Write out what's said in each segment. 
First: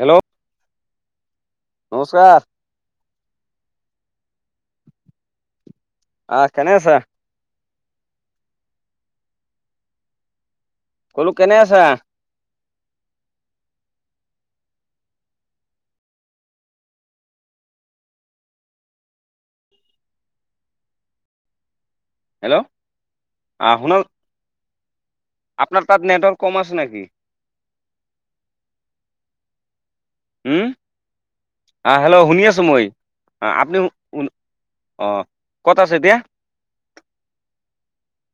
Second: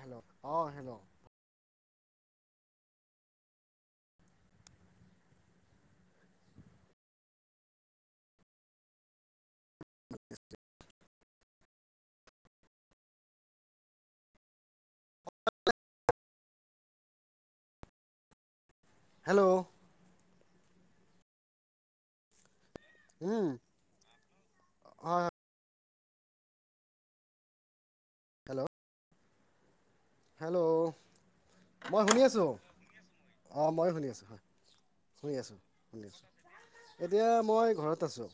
Hello অঁ! Hello. নমস্কাৰ। অহ! কেনে আছা? বোলো কেনে আছা? হেল্ল'! হেল্ল'! উম! আহ শুনা হয়। আপোনাৰ তাত নেটৱৰ্ক কম আছে নেকি? হেল্ল'! হেল্ল'। উম আহ মই শুনি হেল্ল' আছোঁ। আছো মই অ! আপুনি মইয়ো শুনি আছোঁ। অ ঠিক আছে ক'ত শুনি এতিয়া আছোঁ। এতিয়া মই ঘৰত আছোঁ।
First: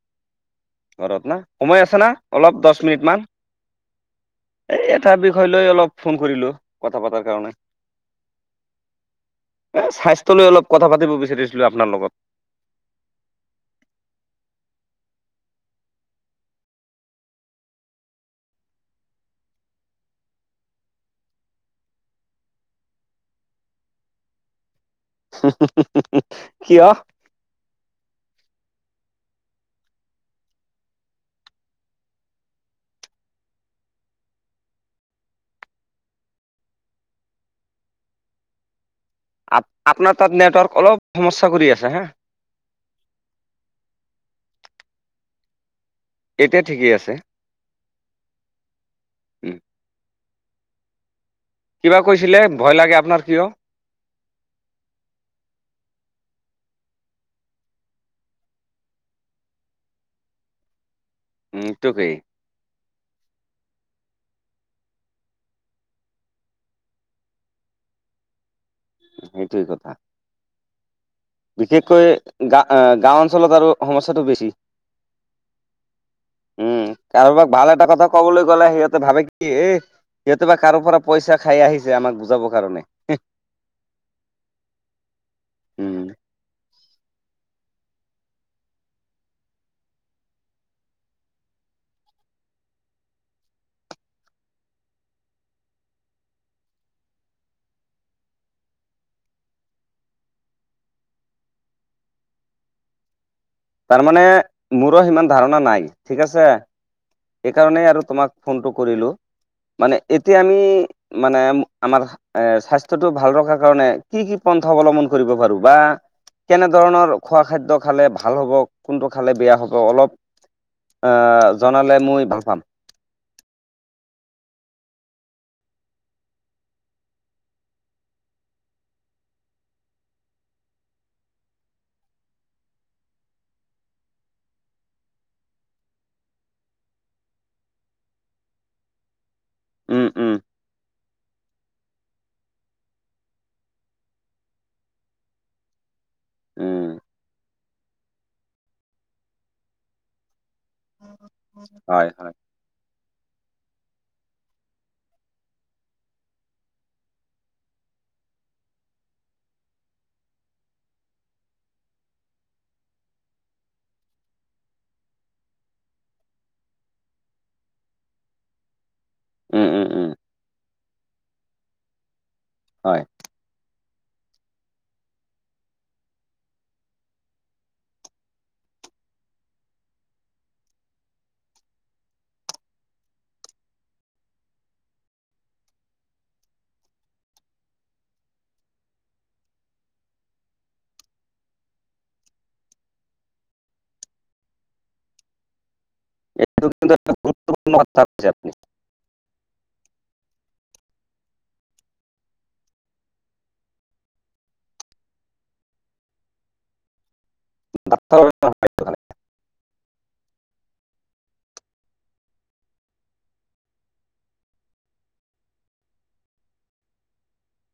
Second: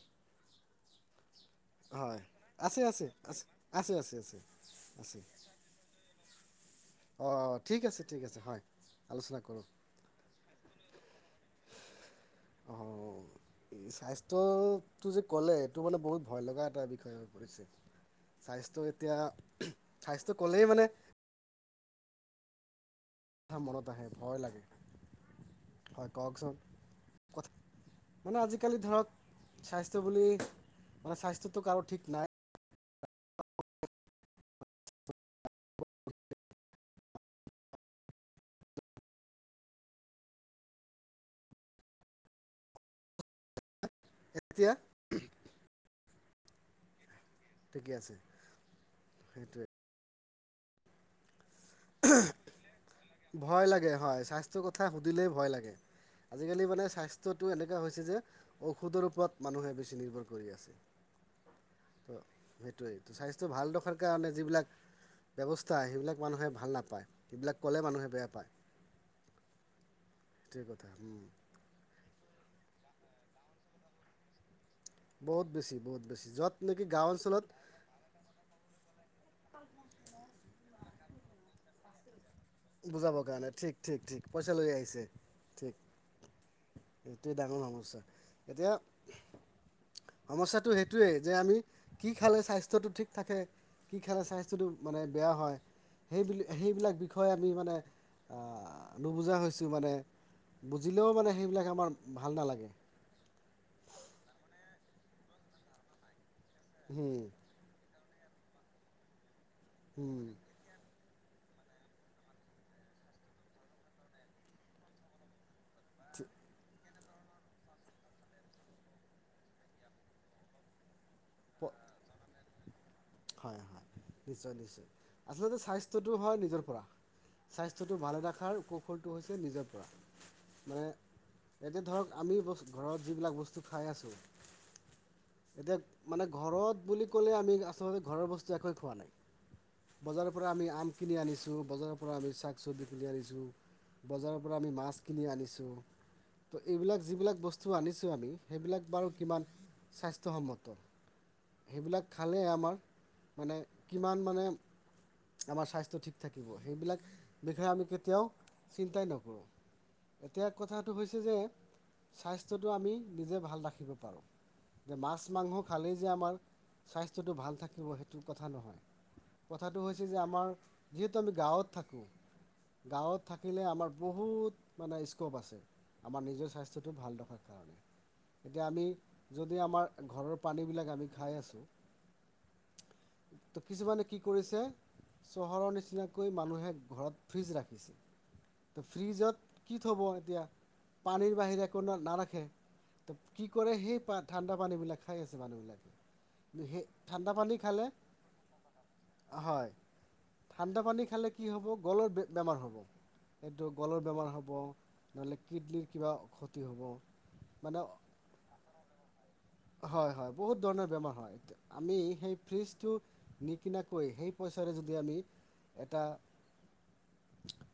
ঘৰত না? সময় আছে না হয় অলপ আছে দহ আছে মিনিট মান? আছে আছে আছে আছে এই এটা আছে বিষয় লৈ অলপ ফোন কৰিলোঁ কথা পতাৰ অঁ কাৰণে। ঠিক আছে ঠিক আছে হয় আলোচনা কৰোঁ। অতনি, অলপ পাতি বিচাৰিছিলোঁ অপোনাৰ লগত। অঁ [inaudible] স্বাস্থ্যটো যে ক'লে এইটো মানে বহুত ভয় লগা এটা বিষয় হৈ পৰিছে। স্বাস্থ্য এতিয়া স্বাস্থ্য ক'লেই মানে কথা মনত আহে ভয় লাগে হয়। কওকচোন। কিয় কথা মানে আজিকালি ধৰক স্বাস্থ্য বুলি মানে স্বাস্থ্যটো কাৰো ঠিক নাই। আপ -আপোনাৰ তাত নেটৱৰ্ক অলপ সমস্যা কৰি আছে, হা। এতিয়া? এতিয়া ঠিকেই আছে। ঠিকে আছে। উম সেইটোৱে কিবা কৈছিলে ভয় লাগে আপোনাৰ কিয় উম ভয় লাগে হয়। স্বাস্থ্যৰ কথা সুধিলেই ভয় লাগে। আজিকালি মানে স্বাস্থ্যটো এনেকুৱা হৈছে। যে ঔষধৰ ওপৰত মানুহে বেছি নিৰ্ভৰ কৰি আছে। [inaudible] ত' সেইটোৱেই স্বাস্থ্য ভাল ৰখাৰ কাৰণে যিবিলাক ব্যৱস্থা সেইবিলাক মানুহে ভাল নাপায়। সেইবিলাক ক'লে মানুহে বেয়া পায়। সেইটোই কথা। সেইটোই কথা। বিশেষকৈ গা- গাঁও অঞ্চলত আৰু সমস্যাটো বেছি। বহুত বেছি, বহুত বেছি য'ত উম গাঁও অঞ্চলত কাৰোবাক ভাল এটা কথা কবলৈ গ'লে সিহঁতে ভাবে কি এ সিহঁতে বা কাৰো পৰা পইচা খাই আহিছে। আমাক বুজাব বুজাবৰ কাৰণে ঠিক-ঠিক-ঠিক, পইচা লৈ আহিছে, ঠিক। উম এইটোৱে ডাঙৰ সমস্যা এতিয়া সমস্যাটো সেইটোৱেই যে আমি কি খালে স্বাস্থ্যটো ঠিক থাকে? কি খালে স্বাস্থ্যটো মানে বেয়া হয়। সেইব- সেইবিলাক বিষয়ে আমি মানে নুবুজা হৈছোঁ। মানে বুজিলেও মানে সেইবিলাক আমাৰ ভাল নালাগে। তাৰমানে মোৰো সিমান ধাৰণা নাই, ঠিক আছে। হম। সেইকাৰণেই আৰু তোমাক ফোনটো কৰিলোঁ মানে হুম এতিয়া আমি মানে আমাৰ এ স্বাস্থ্যটো ভাল ৰখাৰ কাৰণে কি কি পন্থা অৱলম্বন কৰিব পাৰো বা কেনে ধৰণৰ খোৱা খাদ্য খালে ভাল হ'ব, কোনটো খালে বেয়া হ'ব, অলপ প- জনালে মই ভাল পাম। হয়, হয়, নিশ্চয়- নিশ্চয়, আচলতে স্বাস্থ্যটো হয় নিজৰ পৰা স্বাস্থ্যটো ভালে ৰখাৰ কৌশলটো হৈছে। নিজৰ পৰা মানে এয়াতে ধৰক আমি ঘৰত যিবিলাক বস্তু খাই আছোঁ এতিয়া মানে ঘৰত বুলি ক'লে আমি আচলতে ঘৰৰ বস্তু একোৱেই খোৱা নাই। উম বজাৰৰ উম পৰা আমি আম কিনি আনিছোঁ, বজাৰৰ পৰা আমি শাক- চব্জি কিনি আনিছোঁ। বজাৰৰ পৰা আমি মাছ কিনি আনিছোঁ, ত' উম এইবিলাক যিলাক বস্তু বস্তু আনিছোঁ আমি সেইবিলাক বাৰু কিমান স্বাস্থ্যসন্মত। সেইবিলাক হয় হয় খালেই আমাৰ মানে কিমান মানে আমাৰ স্বাস্থ্য ঠিক থাকিব, সেইবিলাক বিষয়ে আমি কেতিয়াও চিন্তাই নকৰোঁ। এতিয়া কথাটো হৈছে যে স্বাস্থ্যটো আমি নিজে ভাল ৰাখিব পাৰোঁ। মাছ মাংস খালেই যে আমাৰ স্বাস্থ্যটো ভাল থাকে থাকিব সেইটো কথা নহয়, উম, কথাটো উম, হৈছে উম, যে আমাৰ যিহেতু আমি গাঁৱত থাকোঁ। হয়। গাঁৱত থাকিলে আমাৰ বহুত মানে স্কপ আছে আমাৰ নিজৰ স্বাস্থ্যটো ভাল ৰখাৰ কাৰণে। এতিয়া আমি যদি আমাৰ ঘৰৰ পানীবিলাক আমি খাই আছোঁ। ত কিছুমানে কি কৰিছে চহৰৰ নিচিনাকৈ মানুহে ঘৰত ফ্ৰিজ ৰাখিছে। তো ফ্ৰিজত কি থ'ব এতিয়া পানীৰ বাহিৰে একো নাৰাখে। ত' কি কৰে সেই ঠাণ্ডা পানী বিলাক খাই আছে, মানুহবিলাকে কি সেই ঠাণ্ডা পানী মৰ খালে তাত যাবি হয় ঠাণ্ডা পানী খালে কি হ'ব, গলৰ বেমাৰ হ'ব। এইটো গলৰ বেমাৰ হ'ব, নহ'লে কিডনীৰ কিবা ক্ষতি হ'ব মানে হয় হয় হয় হয় বহুত ধৰণৰ বেমাৰ হয়। আমি সেই ফ্ৰিজতো নিকিনাকৈ সেই পইচাৰে যদি এটা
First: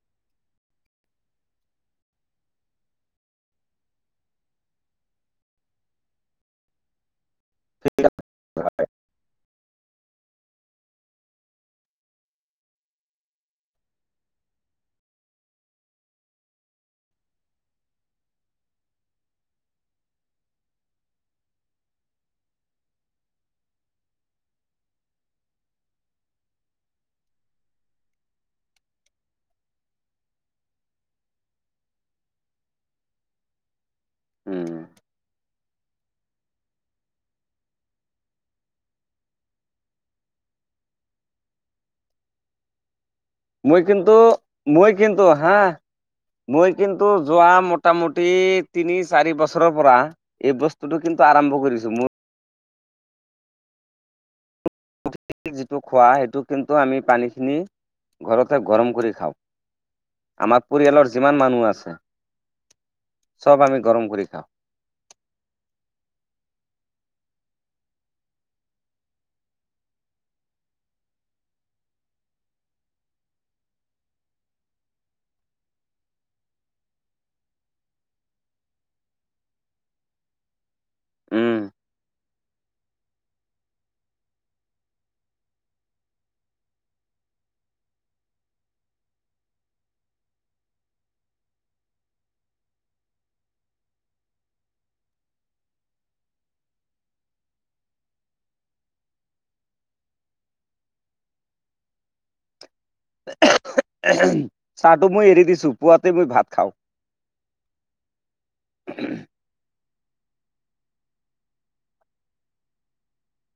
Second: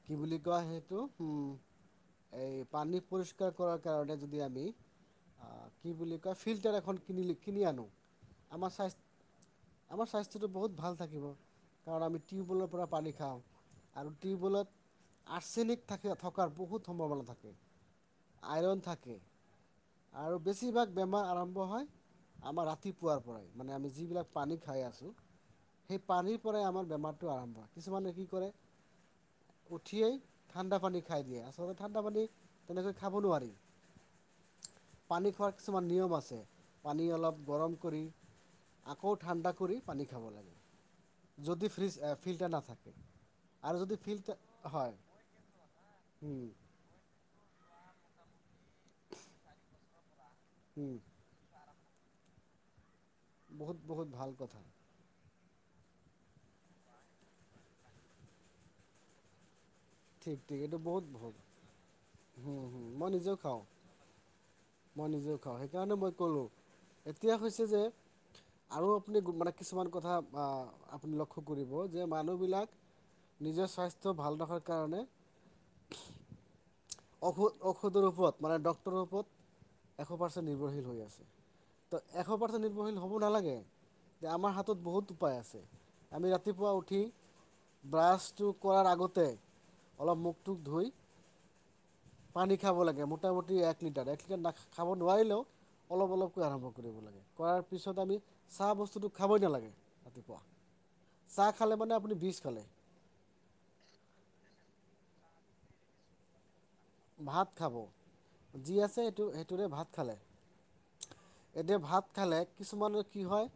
কি বুলি কয় সেইটো উম। এই পানী পৰিষ্কাৰ কৰাৰ কাৰণে যদি আমি আ কি বুলি কয় ফিল্টাৰ এখন কিনিলি কিনি আনো আমাৰ নহয়। স্বাস্থ আমাৰ স্বাস্থ্যটো বহুত ভাল থাকিব, কাৰণ আমি টিউৱেলৰ পৰা পানী খাওঁ। আৰু টিউবলত আৰ্চেনিক থাক থকাৰ বহুত সম্ভাৱনা থাকে। আইৰণ থাকে আৰু বেছিভাগ বেমা আৰম্ভ হয় আমাৰ ৰাতিপুৱাৰ পৰাই মানে আমি যিবিলাক পানী খাই আছোঁ। সেই পানীৰ পৰাই আমাৰ বেমাৰটো আৰম্ভ হয় কিছুমানে কি কৰে উঠিয়েই ঠাণ্ডা পানী খাই দিয়ে আচলতে ঠাণ্ডা পানী তেনেকৈ খাব নোৱাৰি। উম পানী খোৱাৰ কিছুমান নিয়ম আছ ছে পানী অলপ গৰম কৰি আকৌ ঠাণ্ডা কৰি পানী খাব লাগে। যদি ফ্ৰিজ ফিল্টাৰ নাথাকে। আৰু মই যদি কিন্তু ফিল্টাৰ মই হয় কিন্তু হাহ হুম মই কিন্তু যোৱা মোটামুটি তিনি চাৰি বছৰৰ পৰা এই হুম বস্তুটো কিন ন্তু আৰম্ভ কৰিছো মোৰ বহুত বহুত ভাল কথা। যিটো খোৱা সেইটো কিন্তু আমি পানীখিনি ঘৰতে গৰম কৰি খাওঁ। ঠিক ঠিক আমাৰ এইটো বহুত পৰিয়ালৰ বহুত যিমান মানুহ আছে হুম হুম মই নিজেও খাওঁ চ'ব আমি গৰম কৰি খাওঁ। মই নিজেও খাওঁ সেইকাৰণে মই ক'লোঁ এতিয়া হৈছে যে আৰু আপুনি গুণমানে কিছুমান কথা আপুনি লক্ষ্য কৰিব যে মানুহবিলাক নিজৰ স্বাস্থ্য ভাল ৰখাৰ কাৰণে ঔষধ ঔষধৰ ওপৰত মানে ডকক্তৰৰ ওপৰত এশ পাৰ্চেণ্ট নিৰ্ভৰশীল হৈ আছে। উম, ত'এশ পাৰ্চেণ্ট নিৰ্ভৰশীল হ'ব নালাগে, যে আমাৰ হাতত বহুত উপায় আছে। আমি ৰাতিপুৱা উঠি ব্ৰাছটো কৰাৰ আগতে, অলপ মুখটোক ধুই পানী খাব লাগে, মোটামুটি এক লিটাৰ। এক লিটাৰ না খাব নোৱাৰিলও অলপ অলপকৈ আৰম্ভ কৰিব লাগে। কৰাৰ পিছত আমি, চাহ বস্তুটো খাবই নালাগে ৰাতিপুৱা। চাহ খালে মানে আপুনি বিজ খালে। চাহটো মই এৰি দিছো, পুৱাতে মই ভাত খাওঁ। ভাত খাব, যি আছে সটো-সেইটোৰে ভাত খালে। এতিয়া ভাত খালে, কিছুমানৰ কি হয়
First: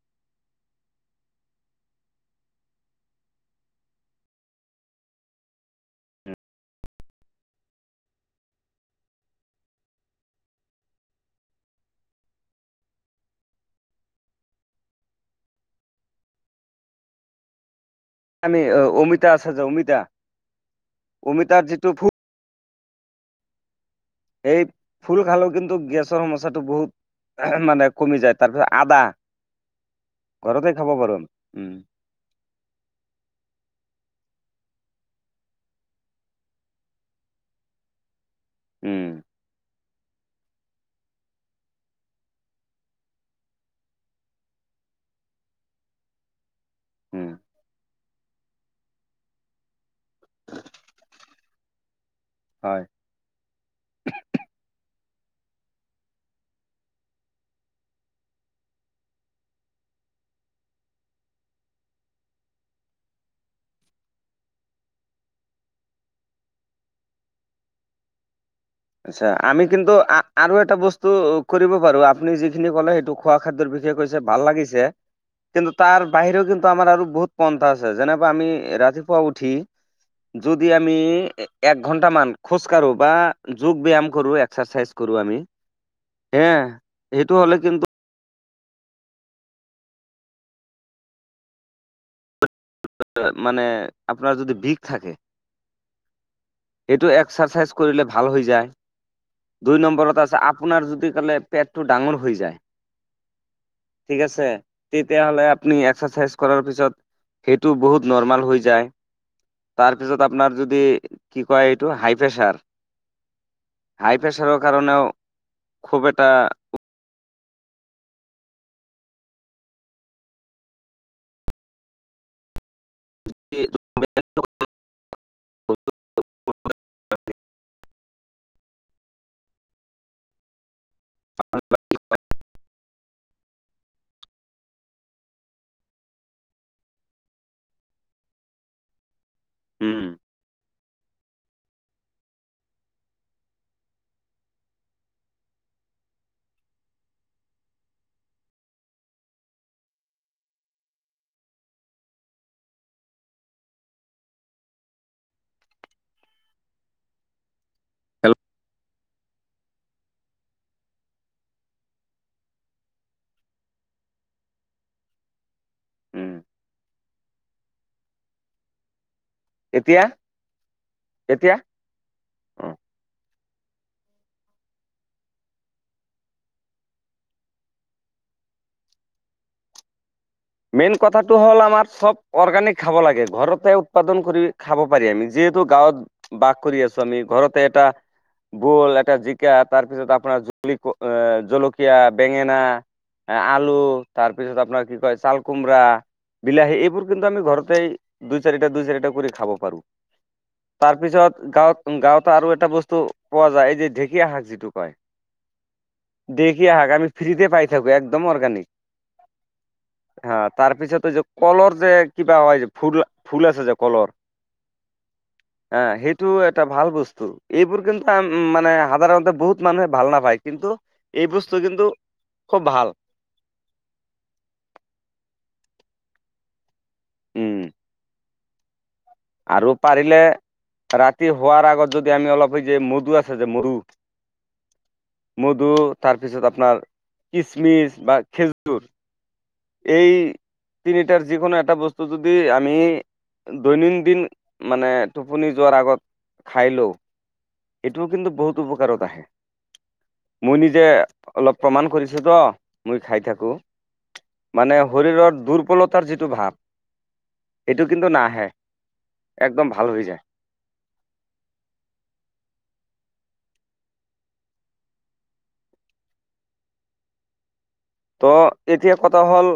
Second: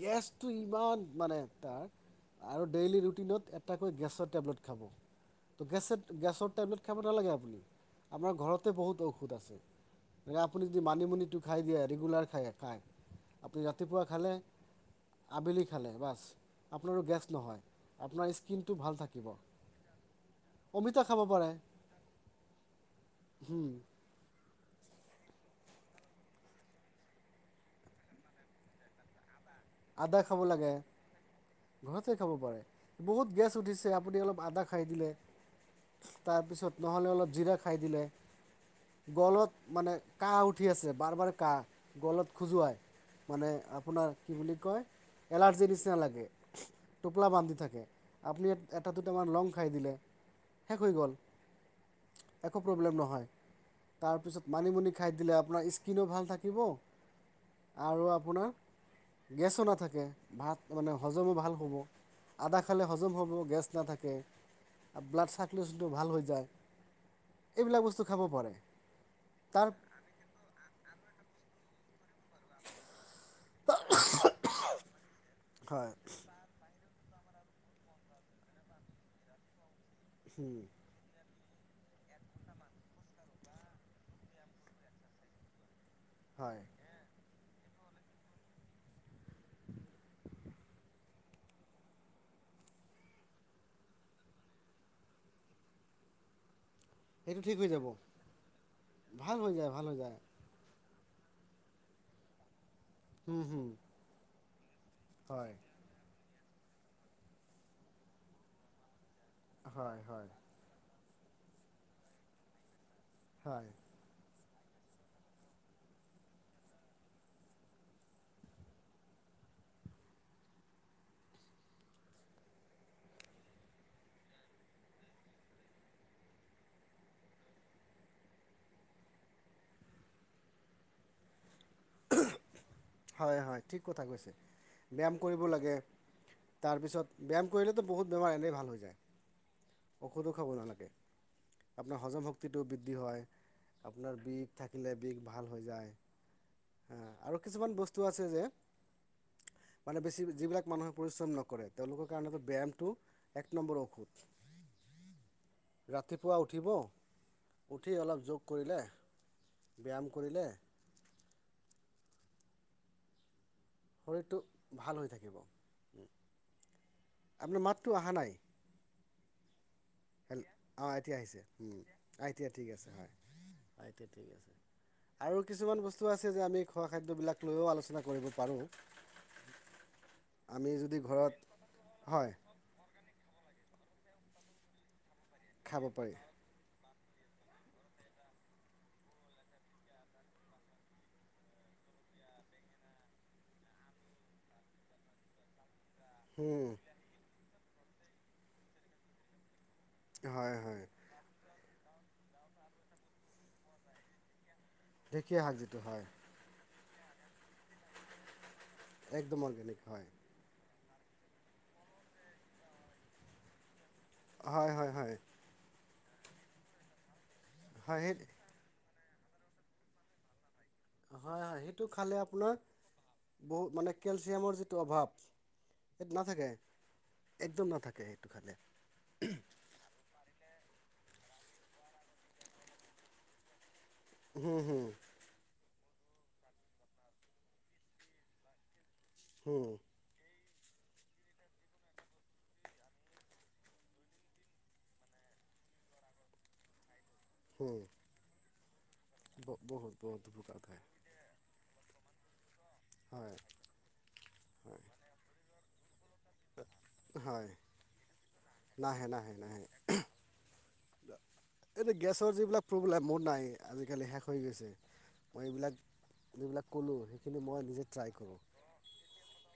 গেছটো, ইমান মানে তাৰ। আৰু ডেইলী ৰুটিনত, এটাকৈ গেছৰ টেবলেট খাব। ত' গেছে, গেছৰ টেবলেট খাব নালাগে আপুনি। আমাৰ ঘৰতে বহুত ঔষধ আছে। আপুনি যদি মানিমুনিটো খাই দিয়ে, ৰেগুলাৰ খায়-খায়। আপুনি ৰাতিপুৱা খালে, আবেলি খালে, বাছ আপোনাৰো গেছ নহয়। আপোনাৰ আমি, স্কিনটো ভাল থাকিব। অমিতা আছে যে, অমিতা, অমিতা খাব অমিতাৰ যিটো ফুল। হম। এই ফুল খালেও কিন্তু, গেছৰ সমস্যাটো বহুত মানে কমি যায়, তাৰ পিছত আদা, আদা খাব লাগে ঘৰতে খাব পাৰোন, উম। ঘৰতে খাব পাৰে। বহুত গেছ উঠিছে, আপুনি অলপ আদা খাই দিলে। তাৰপিছত, নহ'লে অলপ জিৰা খাই দিলে, উম গলত মানে কাহ উঠি আছে, বাৰ, বাৰ কাহ, গলত খোজুৱাই, মানে আপোনাৰ কি বুলি কয়, এলাৰ্জিৰ নিচিনা লাগে, টোপোলা উম বান্ধি থাকে। আপুনি এটা দুটামান, লং খাই দিলে, শেষ হৈ গ'ল। একো হয় প্ৰব্লেম নহয়। তাৰপিছত মানিমুনি খাই দিলে, আপোনাৰ স্কিনো ভাল থাকিব, আৰু আপোনাৰ গেছো নাথাকে, ভাত মানে হজমো ভাল হ'ব। আদা খালে হজম হ'ব, গেছ নাথাকে। আৰু ব্লাড চাৰ্কুলেশ্যনটো ভাল যায়। এইবিলাক বস্তু খাব পাৰে। আচ্ছা, আমি তাৰ কিন্তু আৰু এটা বস্তু কৰিব পাৰো, আপুনি যিখিনি কলে সেইটো খোৱা খাদ্যৰ বিষয়ে কৈছে, ভাল লাগিছে। কিন্তু হয় তাৰ বাহিৰেও কিন্তু আমাৰ আৰু বহুত পন্থা আছে, যেনোৱা আমি ৰাতিপুৱা উঠি, যদি আমি এক ঘন্টামান খোজ কাঢ়ো, বা যোগ ব্যায়াম কৰো, এক্সাৰচাইজ কৰো আমি। হে, হয় সেইটো হ'লে কিন্তু মানে, আপোনাৰ যদি বিষ থাকে। সেইটো ঠিক হৈ এক্সাৰচাইজ যাব কৰিলে, ভাল হৈ যায়। ভাল হৈ যায় দুই ভাল হৈ যায় নম্বৰত আছে, আপ আপোনাৰ যদি ক'লে, পেটটো ডাঙৰ হৈ যায়। হুম, হম্। ঠিক আছে, তেতিয়াহ'লে আপুনি এক্সাৰচাইজ কৰক, পিচত সেইটো বহুত নৰ্মাল হৈ যায়। হয় হয় তাৰপিছত, আপোনাৰ যদি কি কয় এইটো, হাই প্ৰেছাৰ? হয়। হাই প্ৰেছাৰৰ কাৰণেও, খুব এটা [unintelligible] [unintelligible] হয়, হয়, ঠিক কথা কৈছা। ব্যায়াম কৰিব লাগে। তাৰপিছত, ব্যায়াম কৰিলেতো বহুত বেমাৰ এনেই ভাল হৈ যায়, উম ঔষধো খাব নালাগে। আপোনাৰ, হজম শক্তিটোও বৃদ্ধি হয়। আপোনাৰ বিষ থাকিলে, বিষ ভাল হৈ যায়। আৰু কিছুমান বস্তু আছে যে মানে বেছি যিবিলাক মানুহে পৰিশ্ৰম নকৰে, তেওঁলোকৰ কাৰণেতো ব্যায়ামটো এক নম্বৰ ঔষধ। [inaudible] ৰাতিপুৱা উঠিব উঠি অলপ যোগ কৰিলে ব্যাম কৰিলে শৰীৰটো ভাল হৈ থাকিব। উম আপোনাৰ মাতটো আহা নাই। এতিয়া? হেল অ' এতিয়া আহিছে উম, আইতিয়া ঠিক আছে, হয় আইতিয়া ঠিক আছে। আৰু কিছুমান বস্তু আছে যে আমি খোৱা খাদ্যবিলাক লৈও আলোচনা কৰিব পাৰোঁ। আমি মেইন যদি ঘৰত কথাটো হ'ল আমাৰ চব হয় অৰ্গেনিক খাব লাগে, ঘৰতে উৎপাদন কৰি খাব পাৰি আমি যিহেতু খাব পাৰি গাঁৱত বাস কৰি আছোঁ আমি ঘৰতে এটা বোল, এটা জিকা তাৰপিছত আপোনাৰ জলি এ, জলকীয়া, বেঙেনা এ, আলু তাৰপিছত আপোনাৰ কি কয় চাল কোমৰা, বিলাহী এইবোৰ কিন্তু আমি ঘৰতে দুই চাৰিটা দুই চাৰিটা কৰি খাব পাৰোঁ। হয় হয় তাৰপিছত গাঁৱত উম, গাঁৱতে আৰু এটা বস্তু পোৱা যায় এই যে ঢেকীয়া শাক যিটো কয় ঢেকীয়া শাক যিটো হয়। ঢেকীয়া শাক আমি ফ্ৰীতে পাই থাকোঁ, একদম অৰ্গানিক। একদম অৰ্গেনিক হয়। হা, তাৰপিছত এই যে কলৰ যে কিবা হয় ফুল, ফুল আছে যে কলৰ হয় হয় হয়। আহ, সেইটোও এটা ভাল বস্তু, এইবোৰ কিন্তু হয় সেই আম মানে সাধাৰণতে বহুত মানুহে ভাল নাপায় কিন্তু এই হয় বস্তু কিন্তু খুব ভাল। বহু মানে কেলচিয়ামৰ যিটো অভাব সেইটো নাথাকে, উম একদম নাথাকে। টো খালে। আৰু পাৰিলে ৰাতি শুৱাৰ আগত যদি আমি অলপ সেই যে মদু আছে যে মদু হুম, হুম। মধু তাৰপিছত আপোনাৰ কিচমিচ বা খেজুৰ। হু। এই তিনিটাৰ যিকোনো এটা বস্তু যদি আমি দৈনন্দন্দিন মানে টোপনি যোৱাৰ আগত খাই লও হুম এইটো কিন্তু বহুত উপকাৰত আহে। ব- বহুত বহুত ধুপুকা মই উঠে নিজে অলপ প্ৰমাণ কৰিছোঁতো, মই খাই হয় থাকোঁ মানে শৰীৰৰ দুৰ্বলত তাৰ যিটো ভাৱ হয় এইটো কিন্তু নাহে, একদম ভাল হৈ যায়। এ, গেছৰ যিবিলাক প্ৰব্লেম, মোৰ নাই আজিকালি শেষ হৈ গৈছে। মই এইবিলাক যিবিলাক ক'লোঁ সেইখিনি মই নিজে ট্ৰাই ত' কৰোঁ এতিয়া কথা হ'ল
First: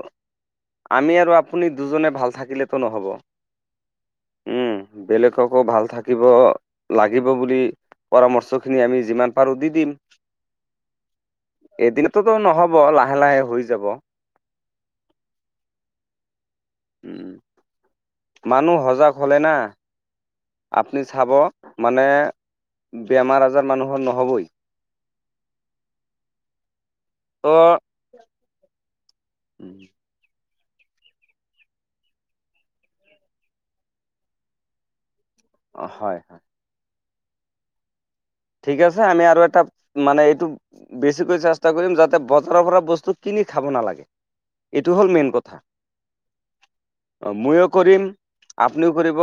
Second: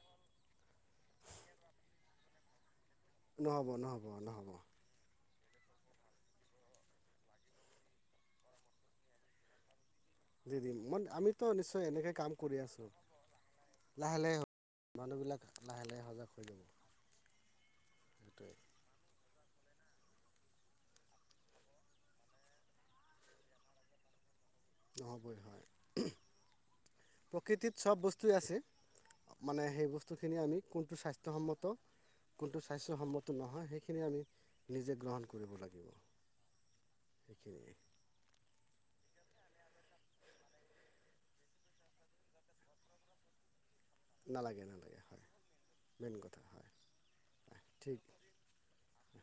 আমি আৰু আপুনি দুজনে ভাল থাকিলেতো নহ'ব। নহ'ব নহ'ব নহ'ব। উম, বেলেগকো ভাল থাকিব লাগিব বুলি পৰামৰ্শখিনি আমি যিমান পাৰো দি দিম। দি দিম, মই আমিতো নিশ্চয় এনেকে কাম এদিনততো কৰি নহ'ব আছোঁ। লাহে লাহে হৈ যাব। লাহে, মানুহবিলাক লাহে লাহে সজাগ হৈ যাব। উম, সেইটোৱে মানুহ সজাগ হ'লে না আপুনি চাব মানে বেমাৰ আজাৰ মানুহৰ নহ'বই। নহ'বই হয়। ত' প্ৰকৃতিত চব বস্তুৱে আছে। মানে সেই বস্তুখিনি আমি কোনটো স্বাস্থ্যসন্মত কোনটো স্বাস্থ্যসন্মত নহয় সেইখিনি আমি নিজে গ্ৰহন কৰিব হয়, লাগিব হয়, সেইখিনিয়ে। ঠিক আছে আমি আৰু এটা মানে এইটো বেছিকৈ চেষ্টা কৰিম যাতে বজাৰৰ পৰা বস্তু কিনি খাব নালাগে! নালাগে এইটো নালাগে হ'ল হয়! মেইন কথা। মেইন কথা হয় হয় ময়ো ঠিক? কৰিম, আপুনিও কৰিব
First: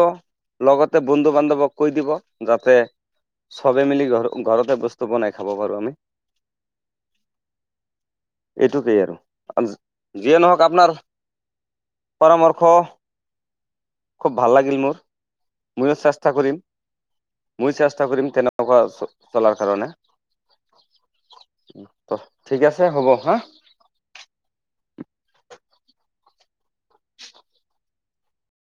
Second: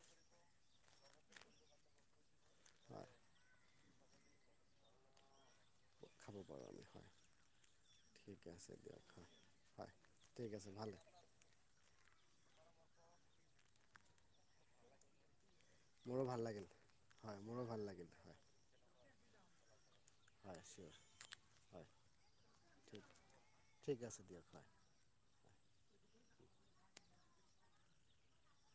লগতে বন্ধু বান্ধৱক কৈ দিব! যাতে হয় ফেমিলি ঘৰতে বস্তু বনাই [inaudible] খাবপাৰোআমি [unintelligible] খাবপাৰোআমিহয়। এইটোকেই আৰু হয় যিয়ে ঠিক নহক আছে আপোনাৰ ভালে পৰামৰ্শ খুব ভাল লাগিল মোৰ! ময়ো মোৰো চেষ্টা ভাল কৰিম লাগিল হয় মোৰো মই ভাল চেষ্টা লাগিল কৰিম হয় তেনেকুৱা চলাৰ কাৰণে? হয় চিয়'ৰ হয় ঠিক আছে হ'ব হা! ঠিক আছে দিয়ক! হয়!